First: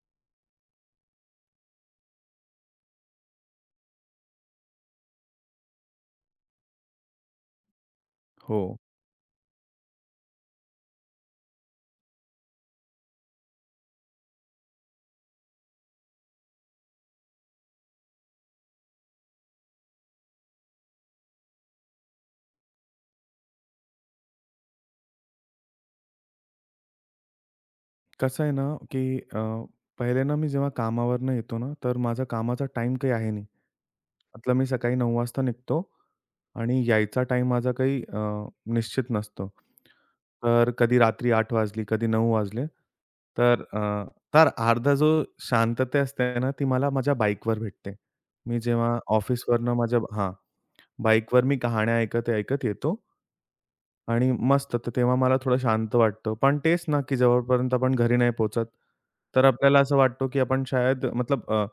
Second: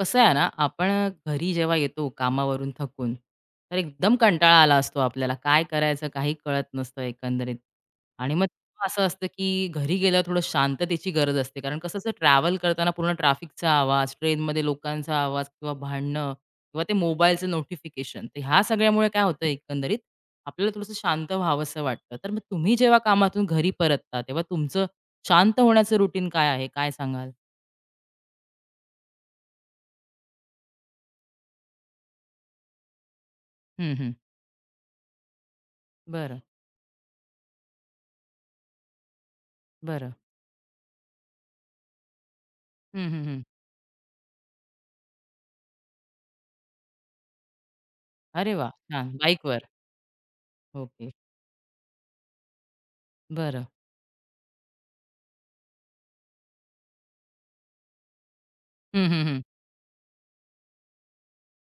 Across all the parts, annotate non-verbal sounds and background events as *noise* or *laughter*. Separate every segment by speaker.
Speaker 1: कसं आहे ना, आपण घरी जेव्हा येतो कामावरून थकून, तर एकदम कंटाळा आला असतो आपल्याला. काय करायचं काही कळत नसतं एकंदरीत. आणि मग
Speaker 2: हो.
Speaker 1: तेव्हा असं असतं, की घरी गेल्यावर थोडं शांततेची गरज असते. कारण कसं असं ट्रॅव्हल करताना पूर्ण ट्रॅफिकचा आवाज, ट्रेनमध्ये लोकांचा आवाज किंवा भांडणं किंवा ते मोबाईलचं नोटिफिकेशन. तर ह्या सगळ्यामुळे काय होतं एकंदरीत, आपल्याला थोडंसं शांत व्हावंसं वाटतं. तर मग तुम्ही जेव्हा कामातून घरी परतता, तेव्हा तुमचं शांत होण्याचं रुटीन काय आहे? काय सांगाल?
Speaker 2: कसं आहे ना, की पहिले ना मी जेव्हा कामावरनं येतो ना, तर माझा कामाचा टाईम काही आहे नाही.
Speaker 1: हं, हं.
Speaker 2: मतलब मी सकाळी 9:00 वाजता निघतो
Speaker 1: बरं,
Speaker 2: आणि यायचा टाईम माझा काही निश्चित नसतो.
Speaker 1: बरं.
Speaker 2: तर कधी रात्री 8 वाजली, कधी 9:00 वाजले.
Speaker 1: हं, हं, हं.
Speaker 2: तर अ, तर अर्धा जो शांतता असते ना, ती मला माझ्या बाईकवर भेटते.
Speaker 1: अरे
Speaker 2: मी
Speaker 1: वाह!
Speaker 2: जेव्हा
Speaker 1: छान. बाईकवर?
Speaker 2: ऑफिसवरनं माझ्या
Speaker 1: ओके.
Speaker 2: बाईकवर मी कहाण्या ऐकत-ऐकत येतो.
Speaker 1: बरं.
Speaker 2: आणि मस्त तर तेव्हा मला थोडं शांत वाटतं. पण तेच ना, की जवळपर्यंत आपण घरी नाही पोहोचत,
Speaker 1: हं, हं, हं.
Speaker 2: तर आपल्याला असं वाटतो, की आपण शायद मतलब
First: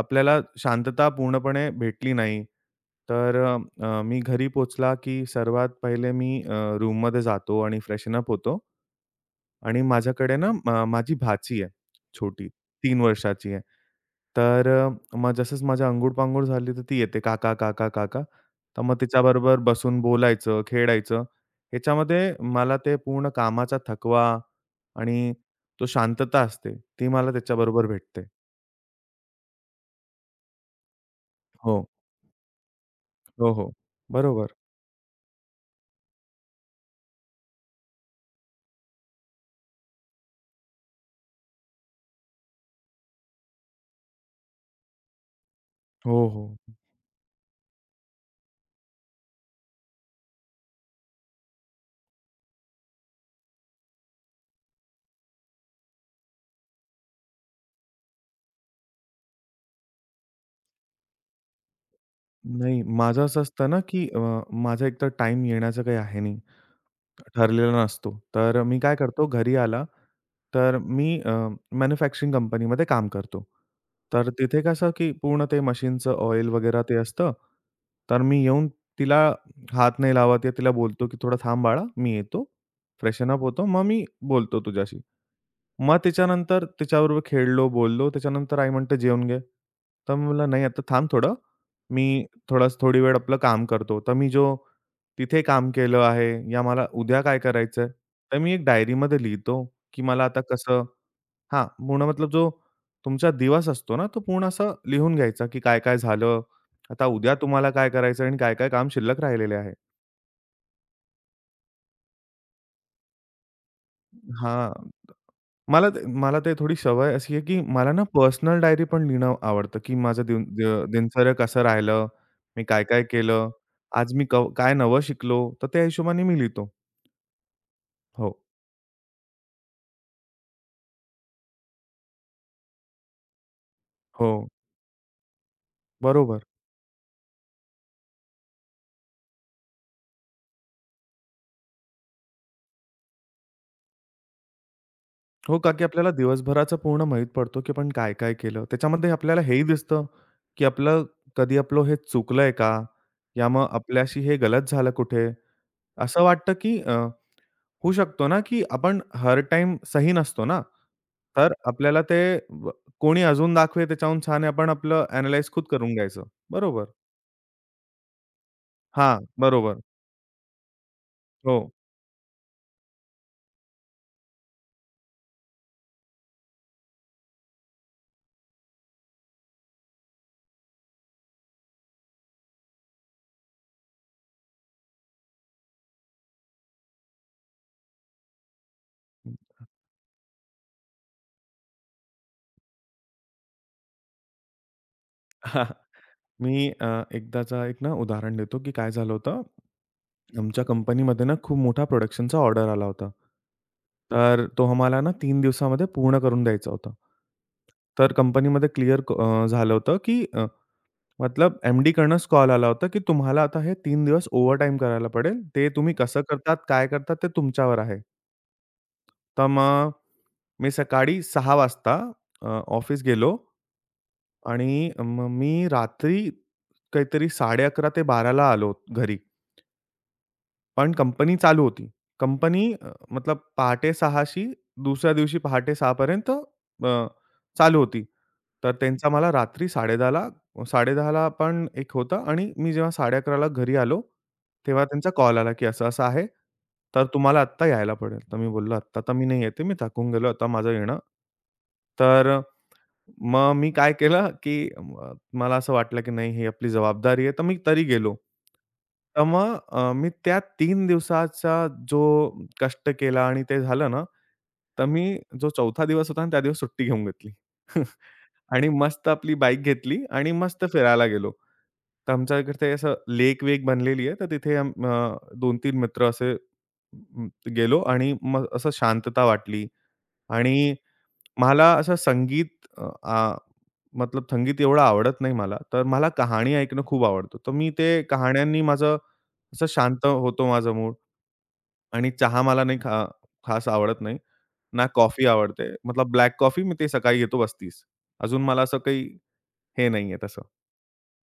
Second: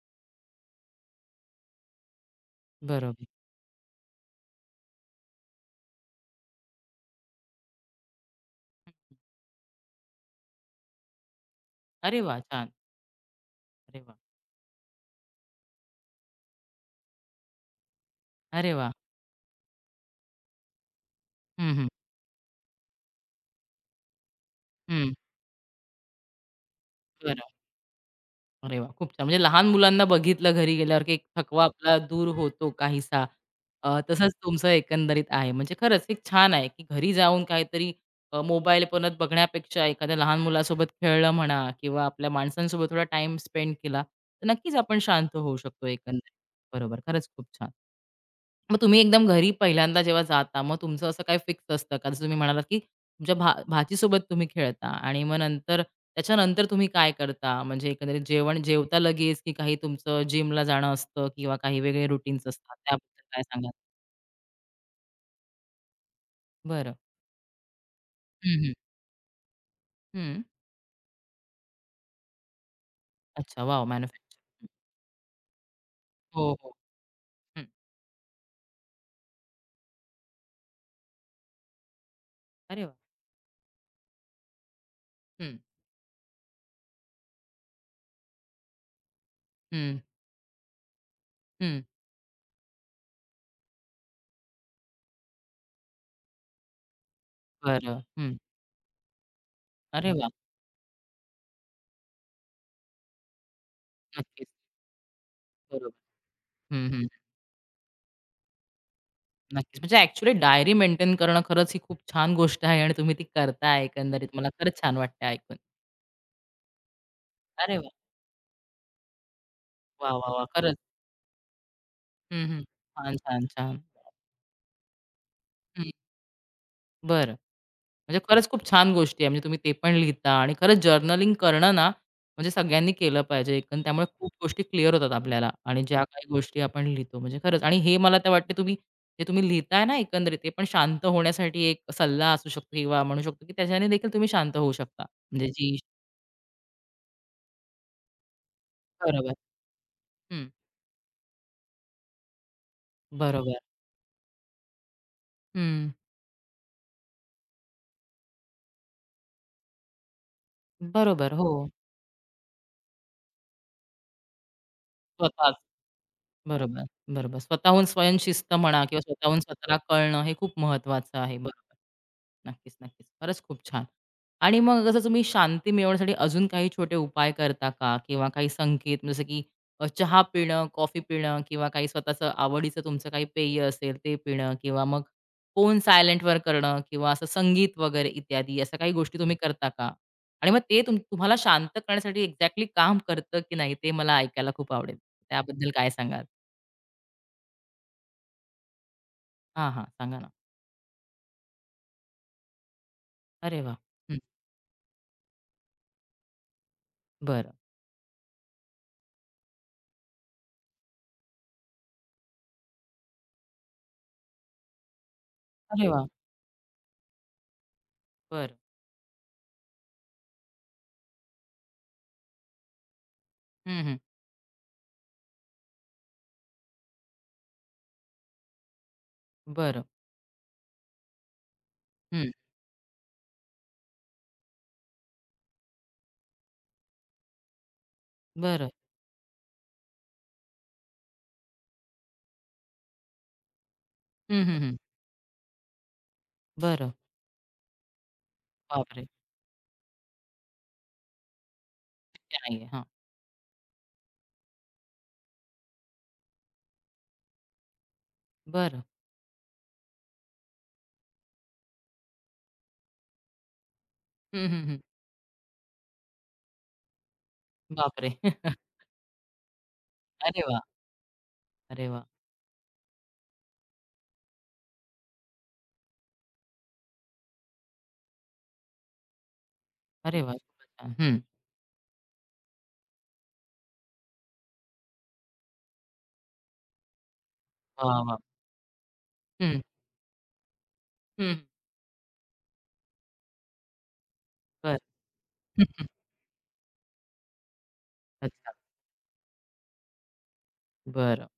Speaker 2: आपल्याला शांतता पूर्णपणे भेटली नाही.
Speaker 1: बरोबर.
Speaker 2: मी घरी पोचला की सर्वात पहिले मी रूममध्ये जातो आणि फ्रेशन अप होतो. आणि माझ्याकडे ना माझी भाची आहे
Speaker 1: अरे वाह!
Speaker 2: छोटी,
Speaker 1: छान.
Speaker 2: 3 वर्षाची आहे.
Speaker 1: अरे वाह!
Speaker 2: मग जसंच माझी अंघोळ-पांघोळ झाली, तर ती येते, "काका, काका, काका."
Speaker 1: अरे
Speaker 2: तर
Speaker 1: वाह!
Speaker 2: मग तिच्याबरोबर बसून बोलायचं, खेळायचं.
Speaker 1: हं, हं.
Speaker 2: ह्याच्यामध्ये मला ते पूर्ण कामाचा थकवा
Speaker 1: हं.
Speaker 2: आणि तो शांतता असते, ती मला
Speaker 1: बरं.
Speaker 2: त्याच्याबरोबर भेटते.
Speaker 1: अरे वाह! खूप छान. म्हणजे लहान मुलांना बघितलं घरी गेल्यावर, की एक थकवा
Speaker 2: हो.
Speaker 1: आपला दूर होतो काहीसा.
Speaker 2: हो, हो.
Speaker 1: तसंच
Speaker 2: बरोबर.
Speaker 1: तुमचं एकंदरीत आहे. म्हणजे खरंच एक छान आहे, की घरी जाऊन काहीतरी मोबाईल परत बघण्यापेक्षा एखाद्या लहान मुलासोबत खेळलं म्हणा किंवा आपल्या माणसांसोबत थोडा टाईम स्पेंड केला, तर नक्कीच आपण शांत होऊ शकतो
Speaker 2: हो,
Speaker 1: एकंदरीत.
Speaker 2: हो.
Speaker 1: बरोबर. खरंच खूप छान. मग तुम्ही एकदम घरी पहिल्यांदा जेव्हा जाता, मग तुमचं असं काही फिक्स असतं का? जसं तुम्ही म्हणालात, की तुमच्या भाचीसोबत तुम्ही खेळता आणि मग नंतर त्याच्यानंतर तुम्ही काय करता? म्हणजे एकंदरीत जेवण जेवता लगेच, की काही तुमचं जिमला जाणं असतं किंवा काही वेगळे रूटीन्स असतात?
Speaker 2: नाही, माझं
Speaker 1: त्याबद्दल
Speaker 2: असं
Speaker 1: काय सांगाल?
Speaker 2: असतं ना, की माझा एकतर टाईम येण्याचं काही आहे नाही.
Speaker 1: बरं.
Speaker 2: ठरलेला नसतो. तर
Speaker 1: हं, हं.
Speaker 2: मी काय करतो घरी आला,
Speaker 1: हं.
Speaker 2: तर मी मॅन्युफॅक्चरिंग कंपनीमध्ये काम करतो.
Speaker 1: अच्छा, वॉव!
Speaker 2: तर
Speaker 1: मॅन्युफॅक्चर
Speaker 2: तिथे कसं की पूर्ण ते मशीनचं ऑइल
Speaker 1: हो, हो.
Speaker 2: वगैरे ते असतं.
Speaker 1: हं.
Speaker 2: तर मी येऊन तिला हात नाही लावत या तिला बोलतो की "थोडं थांब बाळा, मी येतो.
Speaker 1: अरे वाह!
Speaker 2: फ्रेशन अप होतो. मग मी बोलतो तुझ्याशी."
Speaker 1: हं,
Speaker 2: मग त्याच्यानंतर तिच्याबरोबर खेळलो, बोललो. त्याच्यानंतर आई म्हणते "जेवून घे."
Speaker 1: हं,
Speaker 2: तर मी म्हटलं "नाही, आता थांब थोडं.
Speaker 1: हं.
Speaker 2: मी थोडा थोडी वेळ आपलं काम करतो. तर मी जो तिथे काम केलं आहे या मला उद्या काय करायचंय?
Speaker 1: बरं. हं.
Speaker 2: तर मी एक डायरीमध्ये लिहितो, की
Speaker 1: अरे
Speaker 2: मला
Speaker 1: वाह!
Speaker 2: आता कसं पूर्ण मतलब जो तुमचा दिवस असतो ना, तो पूर्ण
Speaker 1: नक्कीच.
Speaker 2: असं लिहून घ्यायचा, की
Speaker 1: बरोबर.
Speaker 2: काय-काय झालं?
Speaker 1: हं,
Speaker 2: आता
Speaker 1: हं.
Speaker 2: उद्या तुम्हाला काय करायचं आणि काय-काय काम शिल्लक राहिलेले आहे?
Speaker 1: नक्कीच. म्हणजे ॲक्चुअली डायरी मेंटेन करणं खरंच ही खूप छान गोष्ट आहे आणि तुम्ही ती करताय एकंदरीत. मला खरंच
Speaker 2: हां,
Speaker 1: छान वाटतं ऐकून.
Speaker 2: मला ते थोडी सवय अशी आहे, की
Speaker 1: अरे वाह!
Speaker 2: मला ना पर्सनल डायरी पण लिहिणं आवडतं, की
Speaker 1: वाह,
Speaker 2: माझं
Speaker 1: वाह, वाह! खरंच.
Speaker 2: दिनचर्या कसं राहिलं?
Speaker 1: हं, हं.
Speaker 2: मी काय-काय
Speaker 1: छान, छान,
Speaker 2: केलं?
Speaker 1: छान.
Speaker 2: आज मी काय नवं शिकलो? तर त्या
Speaker 1: हं.
Speaker 2: हिशोबाने मी लिहितो.
Speaker 1: बरं. म्हणजे
Speaker 2: हो.
Speaker 1: खरंच खूप छान गोष्टी आहे. म्हणजे तुम्ही ते पण लिहिता आणि खरंच जर्नलिंग करणं ना, म्हणजे सगळ्यांनी केलं पाहिजे. एकंदर त्यामुळे खूप
Speaker 2: हो,
Speaker 1: गोष्टी क्लिअर होतात आपल्याला आणि ज्या काही
Speaker 2: बरोबर.
Speaker 1: गोष्टी आपण लिहितो म्हणजे खरंच आणि हे मला तर वाटते तुम्ही जे तुम्ही लिहिताय ना एकंदरीत ते पण शांत होण्यासाठी एक सल्ला असू शकतो किंवा म्हणू शकतो की त्याच्याने देखील तुम्ही शांत होऊ शकता. म्हणजे
Speaker 2: हो का,
Speaker 1: जी
Speaker 2: की आपल्याला दिवसभराचं पूर्ण माहीत पडतो, की आपण काय-काय केलं. त्याच्यामध्ये
Speaker 1: बरोबर.
Speaker 2: आपल्याला हेही दिसतं,
Speaker 1: हं.
Speaker 2: की आपलं कधी आपलं हे चुकलंय का? या
Speaker 1: बरोबर.
Speaker 2: मग आपल्याशी हे गलत झालं कुठे?
Speaker 1: हं.
Speaker 2: असं वाटतं, की होऊ शकतो ना, की आपण हर टाईम सही नसतो ना.
Speaker 1: बरोबर.
Speaker 2: तर
Speaker 1: हो.
Speaker 2: आपल्याला ते व कोणी अजून दाखवे त्याच्याहून छान आहे आपण आपलं अॅनलाईज
Speaker 1: स्वतःच.
Speaker 2: खुद करून घ्यायचं.
Speaker 1: बरोबर,
Speaker 2: बरोबर.
Speaker 1: बरोबर. स्वतःहून स्वयंशिस्त म्हणा किंवा
Speaker 2: हां,
Speaker 1: स्वतःहून स्वतःला
Speaker 2: बरोबर.
Speaker 1: कळणं हे खूप महत्वाचं आहे. बरोबर. नक्कीच, नक्कीच. खरंच खूप छान. आणि मग जसं तुम्ही शांती मिळवण्यासाठी अजून काही छोटे उपाय करता का? किंवा काही संकेत म्हणजे जसं की चहा पिणं, कॉफी पिणं किंवा काही स्वतःचं आवडीचं तुमचं काही पेय असेल ते पिणं किंवा मग फोन सायलेंटवर करणं किंवा असं संगीत वगैरे इत्यादी अशा काही गोष्टी तुम्ही करता का? आणि मग ते तुम्हाला शांत करण्यासाठी एक्झॅक्टली काम करतं की नाही ते मला ऐकायला खूप आवडेल.
Speaker 2: हो.
Speaker 1: त्याबद्दल काय सांगाल?
Speaker 2: मी एकदाचा एक ना उदाहरण देतो, की काय झालं होतं.
Speaker 1: हां, हां. सांगा ना.
Speaker 2: आमच्या कंपनीमध्ये ना खूप मोठा प्रोडक्शनचा ऑर्डर आला होता.
Speaker 1: अरे वा, हं.
Speaker 2: तर तो आम्हाला ना 3 दिवसामध्ये पूर्ण करून द्यायचा होता.
Speaker 1: बरं.
Speaker 2: तर कंपनीमध्ये क्लिअर झालं होतं, की मतलब एम-डीकडनंच कॉल आला होता, की तुम्हाला आता हे 3 दिवस ओव्हरटाईम करायला पडेल. ते
Speaker 1: अरे
Speaker 2: तुम्ही
Speaker 1: वाह!
Speaker 2: कसं करतात, काय करतात ते तुमच्यावर आहे.
Speaker 1: बरं.
Speaker 2: तर मग मी सकाळी 6:00 वाजता ऑफिस गेलो.
Speaker 1: हं, हं.
Speaker 2: आणि मग मी रात्री काहीतरी 11:30 ते 12:00 आलो घरी.
Speaker 1: बरं.
Speaker 2: पण कंपनी चालू होती.
Speaker 1: हं.
Speaker 2: कंपनी मतलब पहाटे 6:00 दुसऱ्या दिवशी पहाटे 6:00 अ, चालू होती.
Speaker 1: बरं.
Speaker 2: तर त्यांचा मला रात्री 10:30 ला पण एक होता आणि मी जेव्हा 11:30 ला घरी आलो,
Speaker 1: हं, हं, हं.
Speaker 2: तेव्हा त्यांचा कॉल आला, की असं-असं आहे.
Speaker 1: बरं.
Speaker 2: तर तुम्हाला आत्ता यायला पडेल. तर मी बोललो, "आत्ता
Speaker 1: बापरे!
Speaker 2: तर मी नाही येत मी थकून गेलो. आता माझं येणं." तर
Speaker 1: ते नाहीये. हां.
Speaker 2: मग मी काय केलं, की मला असं वाटलं, की नाही ही आपली जबाबदारी आहे, तर मी तरी गेलो.
Speaker 1: बरं.
Speaker 2: मी त्या 3 दिवसाचा जो कष्ट केला आणि ते झालं ना,
Speaker 1: हं, हं, हं.
Speaker 2: तर मी जो 4था दिवस होता ना, त्या दिवस सुट्टी घेऊन घेतली. *laughs*
Speaker 1: बापरे! *laughs*
Speaker 2: आणि मस्त आपली बाईक घेतली आणि
Speaker 1: अरे वाह!
Speaker 2: मस्त फिरायला गेलो.
Speaker 1: अरे वाह!
Speaker 2: तर आमच्या इकडे असं लेक-वेक बनलेली आहे, तर तिथे 2-3 मित्र असे गेलो आणि मग असं शांतता वाटली
Speaker 1: अरे वाह! खूपच
Speaker 2: आणि
Speaker 1: छान. हं.
Speaker 2: मला असं संगीत अ, आ, मतलब संगीत एवढं आवडत नाही मला. तर मला कहाणी ऐकणं खूप आवडतं. तर मी ते
Speaker 1: वाह, वाह!
Speaker 2: कहाण्यांनी माझं
Speaker 1: हं,
Speaker 2: असं शांत होतो माझा मूड
Speaker 1: हं.
Speaker 2: आणि चहा मला नाही खास आवडत नाही.
Speaker 1: बरं.
Speaker 2: ना कॉफी आवडते.
Speaker 1: *laughs*
Speaker 2: मतलब ब्लॅक कॉफी मी ते सकाळी घेतो बस तीच. अजून
Speaker 1: अच्छा.
Speaker 2: मला असं काही हे नाहीये तसं.
Speaker 1: बरं.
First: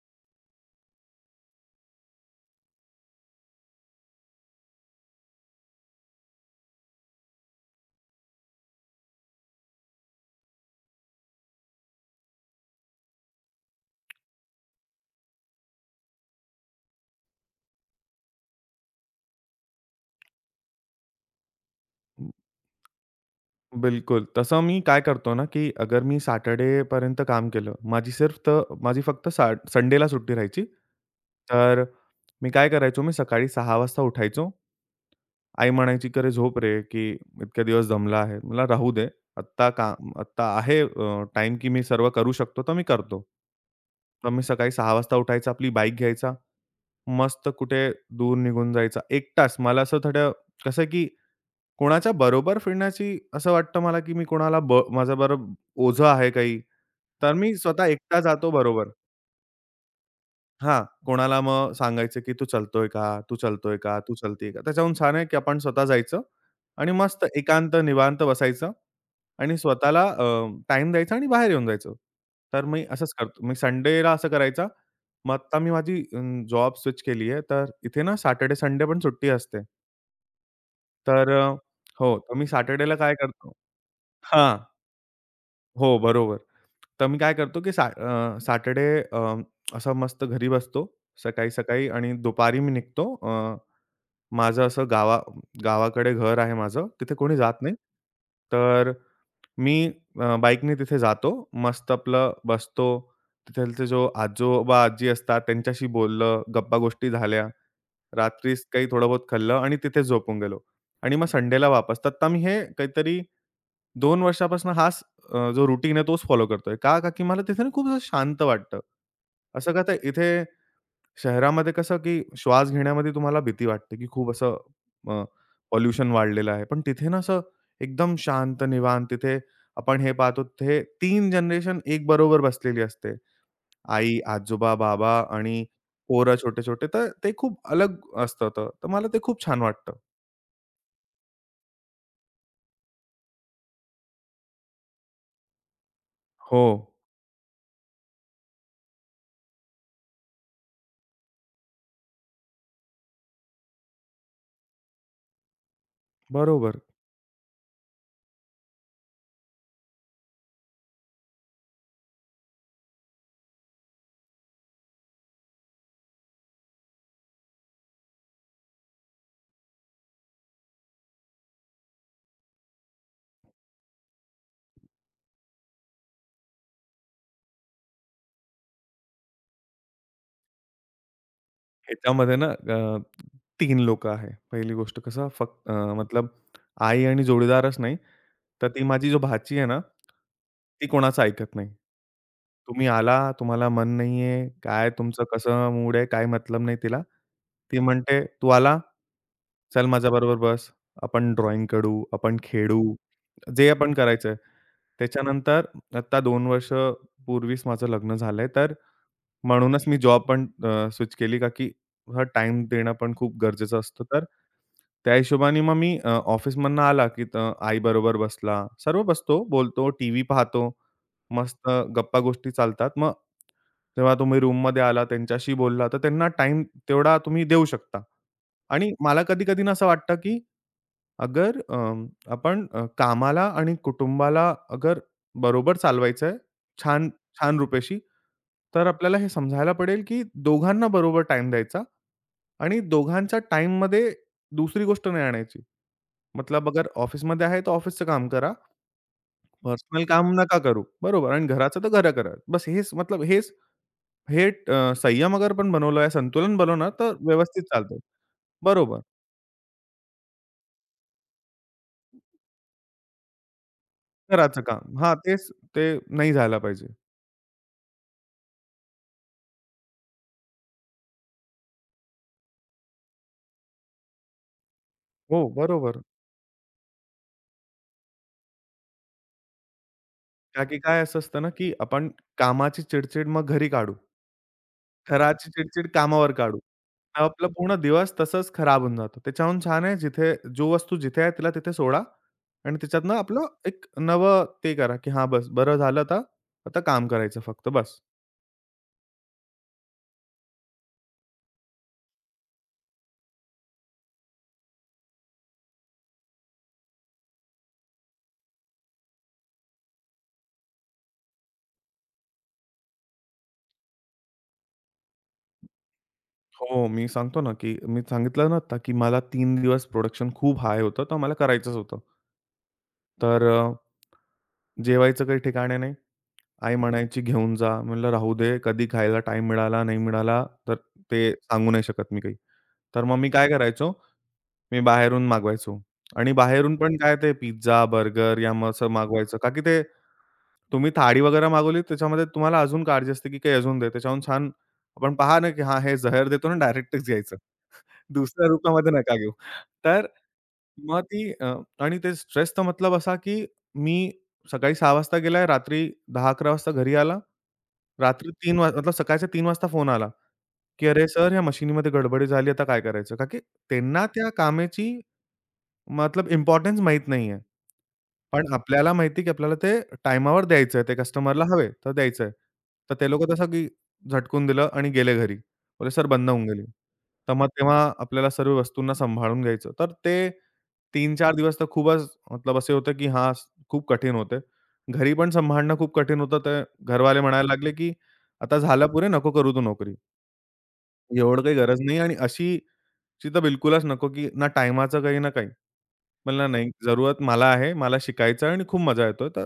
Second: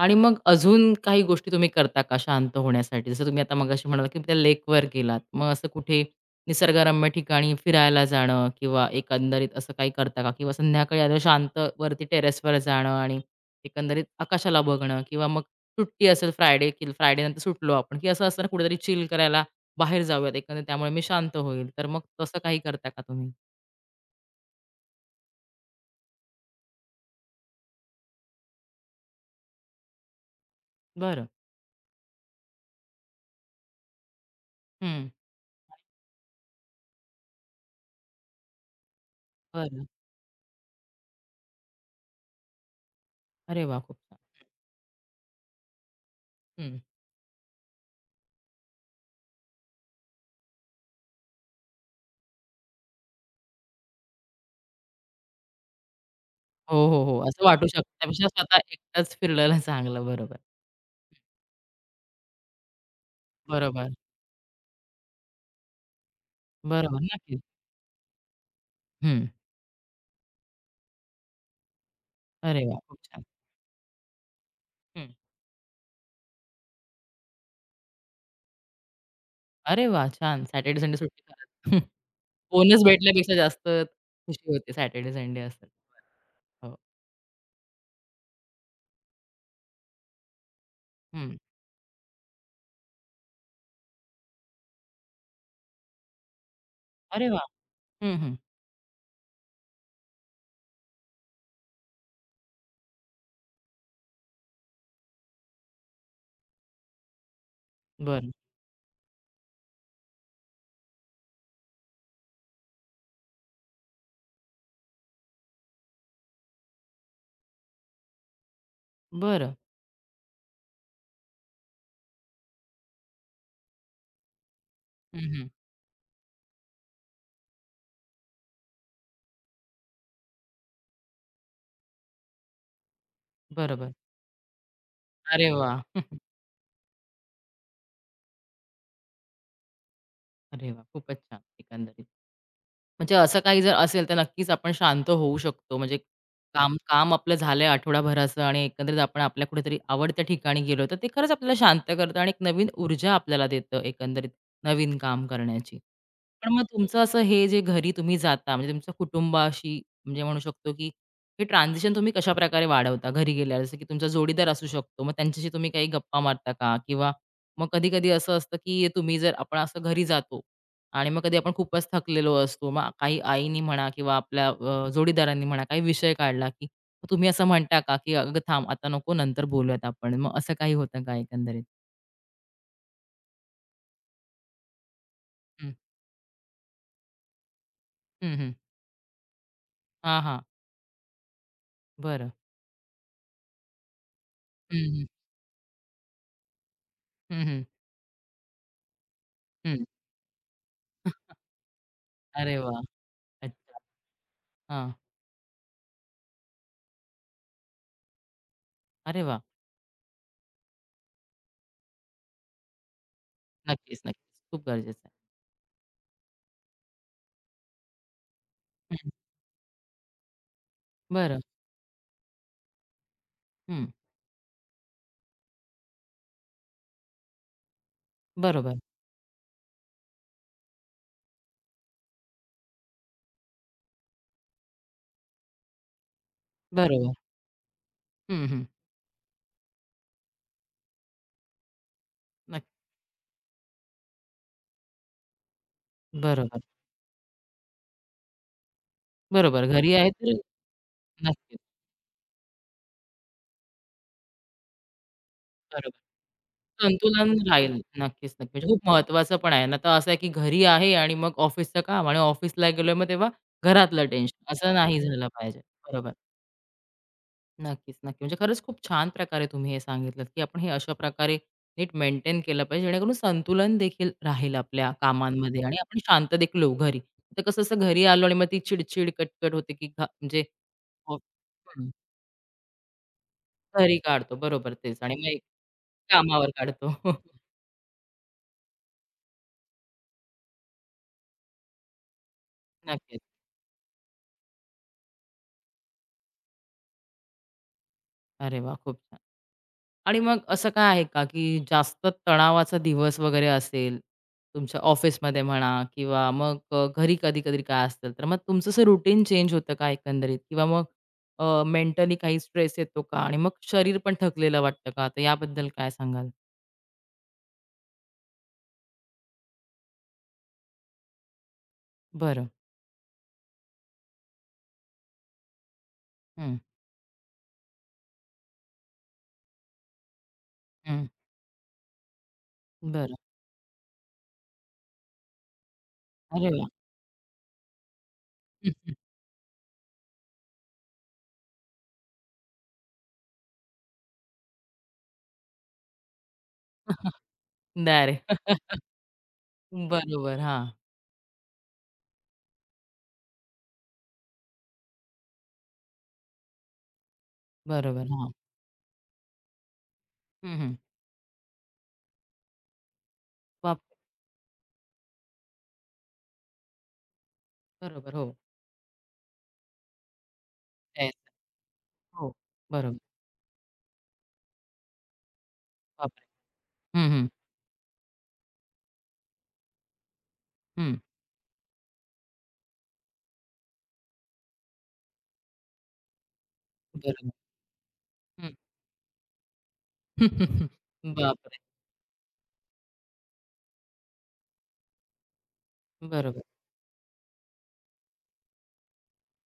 Speaker 1: आणि मग अजून काही गोष्टी तुम्ही करता का शांत होण्यासाठी? जसं तुम्ही आता मगाशी म्हणालात, की त्या लेकवर गेलात. मग असं कुठे निसर्गरम्य ठिकाणी फिरायला जाणं किंवा एकंदरीत असं काही करता का? किंवा संध्याकाळी आता शांत वरती टेरेसवर जाणं आणि एकंदरीत आकाशाला बघणं किंवा मग सुट्टी असेल फ्रायडे की फ्रायडेनंतर सुटलो आपण, की असं असताना कुठेतरी चिल करायला बाहेर जाऊयात एकंदरीत त्यामुळे मी शांत होईल. तर मग
Speaker 2: ब-
Speaker 1: तसं काही करता का तुम्ही?
Speaker 2: बिलकुल. तसं मी काय करतो ना, की अगर मी सॅटर्डेपर्यंत काम केलं, माझी सिर्फ तर माझी फक्त संडेला सुट्टी राहायची.
Speaker 1: बरं.
Speaker 2: तर मी काय करायचो, मी सकाळी 6:00 वाजता उठायचो.
Speaker 1: हं.
Speaker 2: आई म्हणायची, अरे झोप रे, की इतके दिवस दमला आहे. मला राहू दे. आत्ता
Speaker 1: बरं.
Speaker 2: काम आत्ता आहे टाईम की मी सर्व करू शकतो, तर मी करतो.
Speaker 1: अरे वाह! खूप छान.
Speaker 2: तर मी सकाळी 6:00 वाजता उठायचा, आपली बाईक घ्यायचा, मस्त कुठे दूर निघून जायचा. 1 तास मला असं थोडं कसं की कोणाच्या बरोबर फिरण्याची असं वाटतं मला, की मी कोणाला माझ्याबरोबर ओझं आहे काही,
Speaker 1: हो, हो, हो.
Speaker 2: तर
Speaker 1: असं
Speaker 2: मी
Speaker 1: वाटू
Speaker 2: स्वतः
Speaker 1: शकतं.
Speaker 2: एकटा
Speaker 1: त्यापेक्षा
Speaker 2: जातो
Speaker 1: स्वतः
Speaker 2: बरोबर.
Speaker 1: एकटाच फिरलेलं चांगलं. बरोबर.
Speaker 2: हां, कोणाला मग सांगायचं, की "तू चलतोय का? तू चलतोय
Speaker 1: बरोबर.
Speaker 2: का? तू चलतीये का?" त्याच्याहून छान आहे, की आपण स्वतः जायचं आणि
Speaker 1: बरोबर.
Speaker 2: मस्त
Speaker 1: नक्कीच.
Speaker 2: एकांत निवांत बसायचं
Speaker 1: हं.
Speaker 2: आणि स्वतःला टाईम द्यायचा आणि बाहेर येऊन जायचं.
Speaker 1: अरे
Speaker 2: तर
Speaker 1: वाह!
Speaker 2: मी
Speaker 1: खूप
Speaker 2: असंच
Speaker 1: छान.
Speaker 2: करतो. मी संडेला असं करायचा.
Speaker 1: हं.
Speaker 2: मग आता मी माझी जॉब स्विच केली आहे. तर इथे ना सॅटर्डे, संडे पण सुट्टी असते.
Speaker 1: अरे वाह! छान. सॅटर्डे, संडे सुट्टी
Speaker 2: तर अ,
Speaker 1: खरंच.
Speaker 2: हो, तर मी
Speaker 1: बोनस
Speaker 2: सॅटर्डेला काय
Speaker 1: भेटल्यापेक्षा
Speaker 2: करतो
Speaker 1: जास्त खुशी
Speaker 2: हां.
Speaker 1: होते सॅटर्डे, संडे असतात.
Speaker 2: हो, बरोबर.
Speaker 1: हो.
Speaker 2: तर मी काय करतो, की सॅटर्डे अ, असं मस्त घरी बसतो
Speaker 1: हं.
Speaker 2: सकाळी-सकाळी आणि दुपारी मी निघतो. अ, माझं असं गावाकडे घर आहे माझं, तिथे
Speaker 1: अरे
Speaker 2: कोणी
Speaker 1: वाह!
Speaker 2: जात नाही.
Speaker 1: हं, हं.
Speaker 2: तर मी बाईकने तिथे जातो. मस्त आपलं बसतो. तिथलचे जो आजोबा-आजी असतात त्यांच्याशी बोललं, गप्पागोष्टी झाल्या.
Speaker 1: बरं.
Speaker 2: रात्रीच काही थोडं बहुत खाल्लं आणि तिथेच झोपून गेलो आणि मग संडेला वापस. तर आता मी हे काहीतरी 2 वर्षापासून हाच जो रूटीन आहे तोच फॉलो करतोय. का? का की मला तिथे ना खूप असं शांत वाटतं.
Speaker 1: बरं.
Speaker 2: असं का तर इथे शहरामध्ये कसं की श्वास घेण्यामध्ये तुम्हाला भीती वाटते की खूप असं
Speaker 1: हं,
Speaker 2: अ,
Speaker 1: हं.
Speaker 2: पॉल्युशन वाढलेलं आहे. पण तिथे ना असं एकदम शांत, निवांत तिथे आपण हे पाहतो तिथे 3 जनरेशन एक बरोबर बसलेली असते.
Speaker 1: बरोबर.
Speaker 2: आई, आजोबा, बाबा
Speaker 1: अरे
Speaker 2: आणि
Speaker 1: वाह! *laughs*
Speaker 2: पोरं छोटे-छोटे. तर ते खूप अलग असतं तर. तर मला ते खूप छान वाटतं.
Speaker 1: अरे वाह! खूपच छान एकंदरीत. म्हणजे असं काही जर असेल तर नक्कीच आपण शांत होऊ शकतो. म्हणजे
Speaker 2: हो,
Speaker 1: काम काम आपलं झालंय आठवडाभराचं आणि एकंदरीत आपण आपल्या कुठेतरी आवडत्या ठिकाणी गेलो, तर ते खरंच आपल्याला शांत करतं आणि एक नवीन ऊर्जा आपल्याला देतं एकंदरीत नवीन काम करण्याची. पण मग
Speaker 2: बरोबर.
Speaker 1: तुमचं असं हे जे घरी तुम्ही जाता म्हणजे तुमच्या कुटुंबाशी म्हणजे म्हणू शकतो, की हे ट्रान्झिशन तुम्ही कशाप्रकारे वाढवता घरी गेल्यावर? जसं की तुमचा जोडीदार असू शकतो, मग त्यांच्याशी तुम्ही काही गप्पा मारता का? किंवा मग कधी-कधी असं असतं, की तुम्ही जर आपण असं घरी जातो, आणि मग कधी आपण खूपच थकलेलो असतो. मग काही आईनी म्हणा किंवा आपल्या जोडीदारांनी म्हणा काही विषय काढला, की मग तुम्ही असं म्हणता का, की "अगं थांब आता नको नंतर बोलूयात आपण." मग असं काही होतं का एकंदरीत?
Speaker 2: ह्याच्यामध्ये ना 3 लोकं आहे. पहिली गोष्ट कसं फक्त
Speaker 1: हं.
Speaker 2: मतलब आई आणि जोडीदारच नाही,
Speaker 1: हं, हं.
Speaker 2: तर ती माझी जो भाची आहे ना,
Speaker 1: हां, हां.
Speaker 2: ती कोणाचं ऐकत नाही.
Speaker 1: बरं.
Speaker 2: तुम्ही आला, तुम्हाला मन नाहीये,
Speaker 1: हं,
Speaker 2: काय
Speaker 1: हं.
Speaker 2: तुमचं कसं मूड आहे, काय मतलब नाही तिला.
Speaker 1: हं, हं.
Speaker 2: ती म्हणते, "तू आला?
Speaker 1: हं.
Speaker 2: चल माझ्याबरोबर बस. आपण ड्रॉइंग करू, आपण
Speaker 1: अरे वाह!
Speaker 2: खेळू, जे
Speaker 1: अच्छा.
Speaker 2: आपण करायचंय."
Speaker 1: हां.
Speaker 2: त्याच्यानंतर आता 2 वर्षापूर्वीच माझं लग्न झालंय, तर
Speaker 1: अरे वाह!
Speaker 2: म्हणूनच मी जॉब पण स्विच केली का की हा टाईम देणं पण खूप गरजेचं
Speaker 1: नक्कीच,
Speaker 2: असतं. तर
Speaker 1: नक्कीच. खूप गरजेचं आहे.
Speaker 2: त्या हिशोबाने मग मी ऑफिसमधनं आला की आई बरोबर बसला. सर्व
Speaker 1: हं.
Speaker 2: बसतो, बोलतो, टीव्ही पाहतो.
Speaker 1: बरं.
Speaker 2: मस्त गप्पा-गोष्टी चालतात. मग
Speaker 1: हं.
Speaker 2: तेव्हा तुम्ही रूममध्ये आला, त्यांच्याशी बोलला, तर त्यांना टाईम तेवढा तुम्ही देऊ शकता.
Speaker 1: बरोबर.
Speaker 2: आणि मला कधी-कधी ना असं वाटतं की अगर आपण कामाला आणि कुटुंबाला अगर बरोबर चालवायचं आहे, छान
Speaker 1: बरोबर.
Speaker 2: छान रुपेशी,
Speaker 1: हं, हं.
Speaker 2: तर आपल्याला हे समजायला पडेल, की दोघांना बरोबर टाईम द्यायचा
Speaker 1: नक्की.
Speaker 2: आणि दोघांच्या टाईममध्ये दुसरी गोष्ट नाही आणायची.
Speaker 1: बरोबर.
Speaker 2: मतलब अगर ऑफिसमध्ये आहे, तर ऑफिसचं काम करा.
Speaker 1: बरोबर. घरी
Speaker 2: पर्सनल
Speaker 1: आहे
Speaker 2: काम
Speaker 1: तर
Speaker 2: नका करू. बरोबर आणि
Speaker 1: नक्कीच.
Speaker 2: घराचं तर घरं करा. बस हेच मतलब हेच हे संयम अगर आपण
Speaker 1: बरोबर.
Speaker 2: बनवला, संतुलन बनवलं तर
Speaker 1: संतुलन
Speaker 2: व्यवस्थित
Speaker 1: राहील.
Speaker 2: चालतं.
Speaker 1: नक्कीच, नक्की. म्हणजे खूप
Speaker 2: बरोबर.
Speaker 1: महत्वाचं पण आहे ना. तर असं आहे की घरी आहे आणि मग ऑफिसचं काम आणि ऑफिसला गेलोय मग तेव्हा घरातलं टेन्शन
Speaker 2: घराचं
Speaker 1: असं
Speaker 2: काम.
Speaker 1: नाही
Speaker 2: हां,
Speaker 1: झालं
Speaker 2: तेच
Speaker 1: पाहिजे.
Speaker 2: ते
Speaker 1: बरोबर.
Speaker 2: नाही झालं पाहिजे.
Speaker 1: नक्कीच, नक्की. म्हणजे खरंच खूप छान प्रकारे तुम्ही हे सांगितलंत की आपण हे अशा प्रकारे नीट मेंटेन केलं पाहिजे जेणेकरून संतुलन देखील राहील आपल्या
Speaker 2: हो,
Speaker 1: कामांमध्ये आणि आपण
Speaker 2: बरोबर.
Speaker 1: शांत देखील होऊ घरी. तर कसं असं घरी आलो आणि मग ती चिडचिड, कटकट होते की घा म्हणजे
Speaker 2: का की काय
Speaker 1: हो
Speaker 2: असं असतं ना, की
Speaker 1: हं.
Speaker 2: आपण कामाची चिडचिड मग घरी काढू.
Speaker 1: घरी काढतो. बरोबर तेच आणि मग एक
Speaker 2: घराची चिडचिड कामावर
Speaker 1: कामावर
Speaker 2: काढू.
Speaker 1: काढतो.
Speaker 2: तर
Speaker 1: *laughs*
Speaker 2: आपला पूर्ण दिवस तसंच खराब होऊन जातो. त्याच्याहून छान आहे जिथे जो वस्तू जिथे आहे तिला तिथे सोडा आणि त्याच्यातनं
Speaker 1: नक्कीच.
Speaker 2: आपलं एक नवं ते करा, की हां, बस बरं झालं आता, आता काम करायचं फक्त बस.
Speaker 1: अरे वाह! खूप छान. आणि मग असं काय आहे का, की जास्त तणावाचा दिवस वगैरे असेल, तुमच्या ऑफिसमध्ये म्हणा किंवा मग घरी कधी-कधी काय असेल, तर मग तुमचं असं रुटीन चेंज होतं का एकंदरीत? किंवा मग मेंटली काही स्ट्रेस येतो का? आणि मग शरीर पण थकलेलं वाटतं का? तर याबद्दल काय सांगाल?
Speaker 2: हो, मी सांगतो ना, की मी सांगितलं ना आता, की मला 3 दिवस प्रोडक्शन खूप हाय होतं, तर मला करायचंच होतं.
Speaker 1: बरं.
Speaker 2: तर अ, जेवायचं काही ठिकाणे नाही.
Speaker 1: हं,
Speaker 2: आई म्हणायची, "घेऊन जा." म्हणलं, "राहू दे, कधी खायला टाईम मिळाला, नाही मिळाला, तर
Speaker 1: हं.
Speaker 2: ते सांगू नाही शकत मी काही." तर
Speaker 1: बरं.
Speaker 2: मग मी काय करायचो, मी बाहेरून मागवायचो आणि
Speaker 1: अरे वाह!
Speaker 2: बाहेरून पण काय ते पिझ्झा, बर्गर या मग असं मागवायचं. का की ते तुम्ही थाळी वगैरे मागवली, त्याच्यामध्ये तुम्हाला अजून काळजी असते की काही अजून दे. त्याच्याहून छान आपण पहा ना, की हां, हे जहर देतो ना, डायरेक्टच
Speaker 1: *laughs*
Speaker 2: घ्यायचं. दुसऱ्या
Speaker 1: डायरेक्ट.
Speaker 2: रूपामध्ये नका घेऊ. तर
Speaker 1: बरोबर. हां.
Speaker 2: मग आणि ते स्ट्रेसचा मतलब असा, की मी सकाळी 6:00 वाजता गेलाय, रात्री 10-11 वाजता घरी आला.
Speaker 1: बरोबर.
Speaker 2: रात्री
Speaker 1: हां.
Speaker 2: 3 मतलब सकाळच्या 3 वाजता फोन आला,
Speaker 1: हं, हं.
Speaker 2: की "अरे सर, ह्या मशिनीमध्ये गडबडी झाली, आता काय करायचं?" का की
Speaker 1: बापरे!
Speaker 2: त्यांना त्या कामाची मतलब इम्पोर्टन्स माहीत नाहीये.
Speaker 1: बरोबर. हो.
Speaker 2: पण आपल्याला माहिती की आपल्याला ते टाईमावर द्यायचंय, ते
Speaker 1: द्यायचं.
Speaker 2: कस्टमरला हवे, तर द्यायचंय.
Speaker 1: हो.
Speaker 2: तर
Speaker 1: बरोबर.
Speaker 2: ते लोकं तसं की झटकून दिलं आणि गेले घरी. बोलले, "सर
Speaker 1: बापरे!
Speaker 2: बंद होऊन गेली."
Speaker 1: हं, हं.
Speaker 2: तर मग तेव्हा आपल्याला सर्व वस्तूंना सांभाळून घ्यायचं. तर ते
Speaker 1: हं.
Speaker 2: 3-4 दिवस तर खूपच मतलब असे होते की हां, खूप कठीण होते. घरी पण सांभाळणं खूप कठीण होतं. तर घरवाले
Speaker 1: बरोबर.
Speaker 2: म्हणायला लागले की "आता झालं पुरे, नको करू तू नोकरी.
Speaker 1: *laughs*
Speaker 2: एवढं काही
Speaker 1: बापरे!
Speaker 2: गरज नाही आणि अशीची तर बिलकुलच नको की ना टाईमाचं काही ना काही."
Speaker 1: बरोबर,
Speaker 2: मला नाही, जरूरत मला आहे, मला शिकायचं आहे आणि खूप मजा येतोय, तर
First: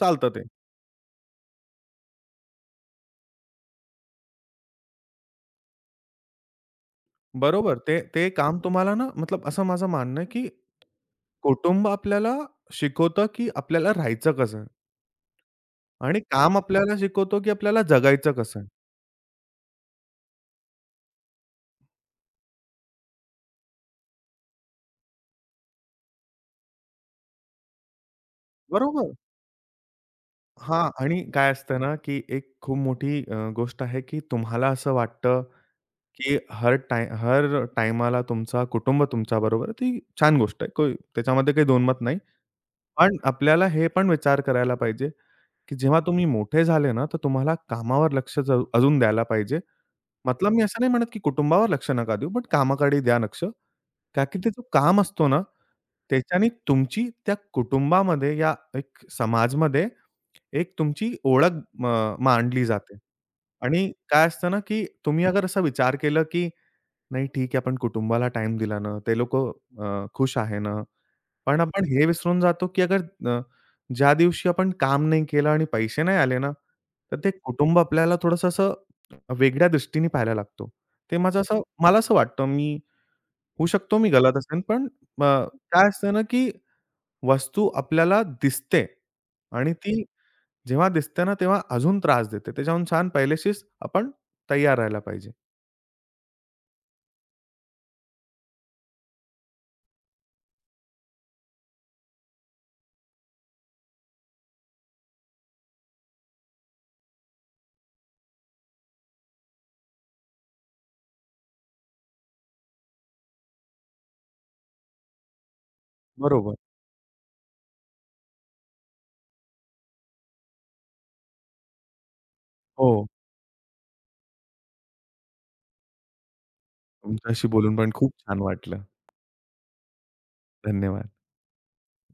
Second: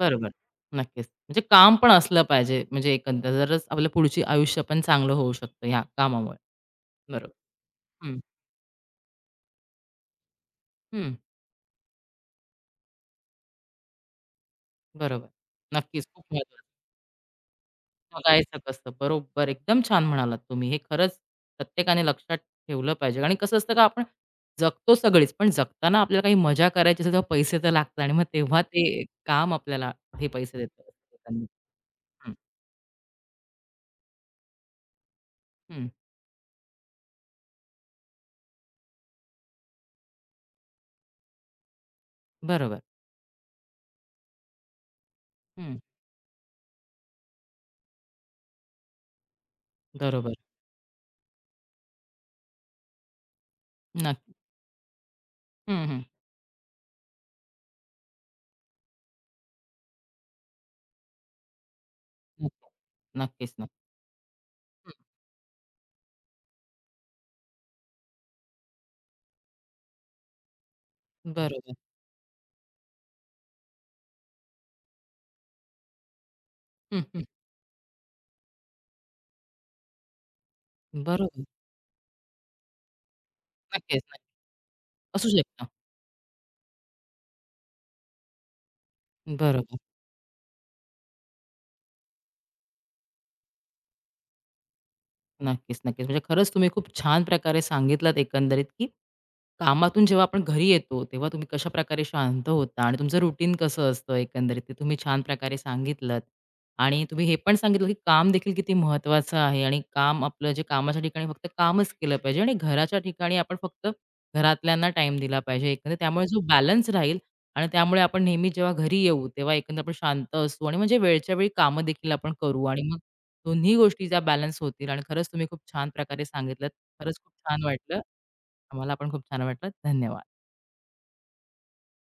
Speaker 2: चालतं ते.
Speaker 1: नक्कीच. म्हणजे काम पण असलं पाहिजे. म्हणजे एकंदर तरच आपलं पुढची आयुष्य पण चांगलं होऊ शकतं ह्या कामामुळे. बरोबर.
Speaker 2: बरोबर. ते
Speaker 1: हं,
Speaker 2: ते काम तुम्हाला ना मतलब असं माझं मानणं आहे, की
Speaker 1: हं.
Speaker 2: कुटुंब आपल्याला शिकवतं, की आपल्याला राहायचं कसं आहे
Speaker 1: बरोबर. नक्कीच
Speaker 2: आणि
Speaker 1: खूप
Speaker 2: काम
Speaker 1: महत्वाचं.
Speaker 2: आपल्याला शिकवतो, की आपल्याला जगायचं
Speaker 1: बघायचं
Speaker 2: कसं आहे.
Speaker 1: कसं. बरोबर, एकदम छान म्हणालात तुम्ही. हे खरंच प्रत्येकाने लक्षात ठेवलं पाहिजे. आणि कसं असतं का आपण जगतो सगळेच, पण जगताना आपल्याला काही मजा करायची असेल तेव्हा पैसे तर लागतात आणि मग तेव्हा ते
Speaker 2: बरोबर.
Speaker 1: काम आपल्याला हे पैसे देतं.
Speaker 2: हां आणि काय असतं ना, की
Speaker 1: हं,
Speaker 2: एक खूप मोठी गोष्ट आहे, की तुम्हाला असं वाटतं,
Speaker 1: हं.
Speaker 2: की हर टाईमाला तुमचा कुटुंब तुमच्याबरोबर आहे. ती छान गोष्ट आहे. त्याच्यामध्ये काही दोन मत नाही.
Speaker 1: बरोबर.
Speaker 2: पण आपल्याला हे पण विचार करायला पाहिजे, की
Speaker 1: हं,
Speaker 2: जेव्हा तुम्ही मोठे झाले ना, तर तुम्हाला कामावर लक्ष अजून द्यायला पाहिजे.
Speaker 1: बरोबर.
Speaker 2: मतलब मी असं नाही म्हणत, की कुटुंबावर लक्ष नका देऊ, बट कामाकडे द्या लक्ष. का
Speaker 1: नक्की.
Speaker 2: की ते जो काम असतो ना,
Speaker 1: हं, हं.
Speaker 2: त्याच्याने तुमची त्या कुटुंबामध्ये या एक समाजमध्ये एक तुमची ओळख म मांडली
Speaker 1: नको.
Speaker 2: जाते.
Speaker 1: नक्कीच, नक्की.
Speaker 2: आणि काय असतं ना, की तुम्ही अगर असा विचार केलं, की नाही ठीक आहे, आपण कुटुंबाला टाईम दिला ना, ते लोकं खुश आहे ना.
Speaker 1: हं,
Speaker 2: पण
Speaker 1: बरोबर.
Speaker 2: आपण हे विसरून जातो, की अगर अ, ज्या दिवशी आपण काम नाही केलं आणि पैसे नाही आले ना,
Speaker 1: हं,
Speaker 2: तर
Speaker 1: हं.
Speaker 2: ते कुटुंब आपल्याला थोडंसं असं वेगळ्या दृष्टीने पाहायला लागतो. ते माझं
Speaker 1: बरोबर.
Speaker 2: असं मला असं वाटतं, मी होऊ शकतो
Speaker 1: नक्कीच,
Speaker 2: मी
Speaker 1: नक्की.
Speaker 2: गलत असेन, पण अ,
Speaker 1: असू शकतं.
Speaker 2: काय असतं ना, की वस्तू आपल्याला दिसते आणि
Speaker 1: बरोबर.
Speaker 2: ती जेव्हा दिसते ना, तेव्हा अजून त्रास देते. त्याच्याहून छान पहिल्याशीच आपण तयार राहायला पाहिजे.
Speaker 1: नक्कीच, नक्कीच. म्हणजे खरंच तुम्ही खूप छान प्रकारे सांगितलात एकंदरीत, की कामातून जेव्हा आपण घरी येतो, तेव्हा तुम्ही कशाप्रकारे शांत होता आणि तुमचं रुटीन कसं असतं एकंदरीत ते तुम्ही छान प्रकारे सांगितलंत. आणि तुम्ही हे पण सांगितलं, की काम देखील किती महत्त्वाचं आहे आणि काम आपलं जे कामाच्या ठिकाणी फक्त कामच केलं पाहिजे आणि घराच्या ठिकाणी आपण फक्त घरातल्यांना टाईम दिला पाहिजे एकंदरीत. त्यामुळे जो
Speaker 2: बरोबर.
Speaker 1: बॅलन्स राहील आणि त्यामुळे आपण नेहमी जेव्हा घरी येऊ तेव्हा एकंदर आपण शांत असू आणि म्हणजे वेळच्या वेळी कामं देखील आपण करू आणि मग
Speaker 2: हो,
Speaker 1: दोन्ही गोष्टीचा बॅलन्स होतील आणि खरंच तुम्ही खूप छान प्रकारे सांगितलं खरंच खूप
Speaker 2: तुमच्याशी
Speaker 1: छान
Speaker 2: बोलून पण
Speaker 1: वाटलं
Speaker 2: खूप छान वाटलं.
Speaker 1: आम्हाला पण खूप छान वाटलं धन्यवाद
Speaker 2: धन्यवाद.